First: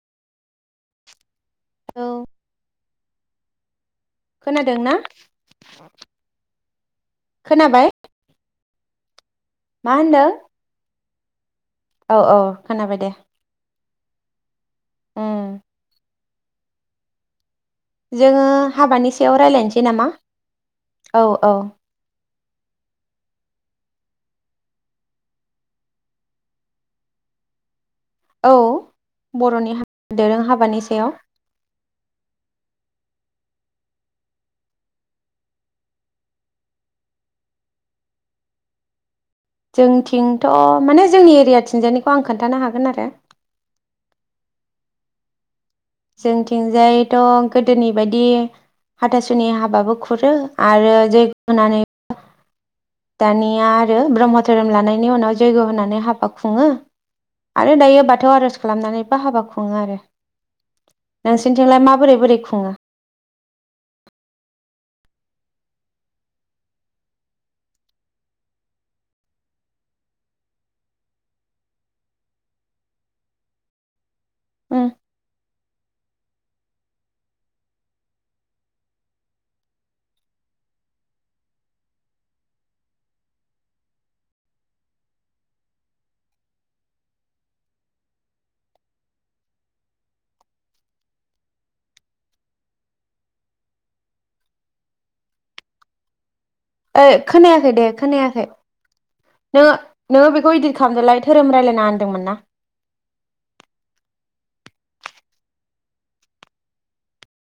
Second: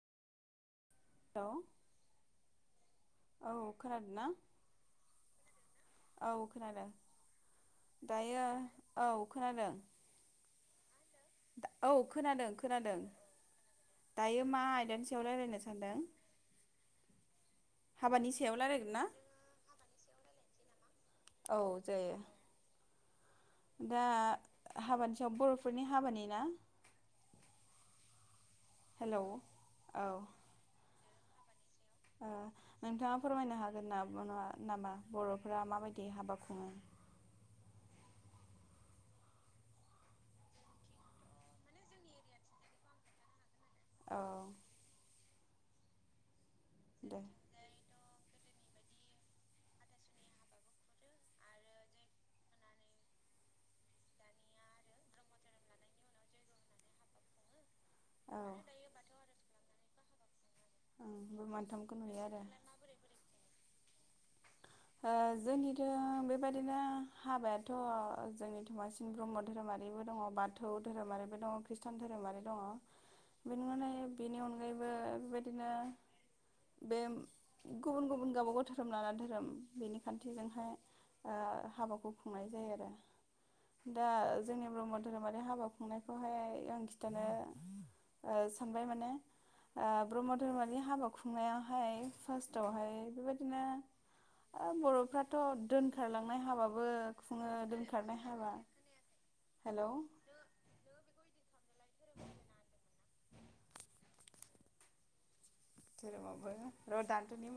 हेल' औ औ खोनादोंना? खोनादोंना? औ खोनादों। दायो औ खोनादों मा होनदों? औ खोनादों खोनादों। दायो मा आयदानि सायाव उम रायलायनो सानदों? हाबानि जोंङो सायाव रायज्लायगोन ना हाबानि सायाव रायज्लायनोसै नामा? औ औ। जायो। दा हाबानि सायाव बर'फोरनि हाबानि ना? औ हेलौ बर'नि औ दोरों हाबानि सायाव। ओ नोंथाङा फोरमायनो हागोन नामा बर'फोरा माबायदि हाबा खुङो? जोंथिंथ' माने जोंनि एरिया थिंजायनिखौ आं खोन्थानो हागोन आरो। औ। जोंथिंजायथ' दे गोदोनि बायदि हाथासुनि हाबाबो खुरो। आरो जैग होनानै दानिया आरो ब्रह्म धोरोम लानायनि उनाव यज्ञ होनानै हाबा खुङो। आरो दायो बाथौ औ आर'ज खालामनानै बा हाबा खुङो आरो। ओं बे नोंसिनिथिंलाय मोनथामखौ माबोरै नुयो बोरै आरो। खुङो [inaudible] ओ जोंनिथिंथ' बेबायदिनो हाबायाथ' जोंनिथिं बांसिन ब्रह्म धोरोमारिबो दङ। बाद बाथौ धोरोमारिबो दङ खृष्टान धोरोमारि दङ बेनि अनगायै बेनि उम अनगायैबो बेबायदिनो बे गुबुन गुबुन गावबागाव धोरोम लानानै धोरोम बेनि खान्थिजोंहाय ओ हाबाखौ खुंनाय जायो आरो। दा जोंनि ब्रह्म धोरोमारि हाबा खुंनायखौहाय आं खिथानो ओ सानबाय माने। ओ ब्रह्म धोरोमनि हाबा खुंनायावहाय फार्स्टावहाय बेबायदिनो बर'फ्राथ' दोनखारलांनाय हाबाबो ओय खुङो खोनायाखै दे दोनखारनाय खोनायाखै। हाबा नो हेलौ नोंङो बेखौ इदित खालामदोलाय धोरोम रायज्लायना होनदोंमोन ना धोरों आवबो र थानथनि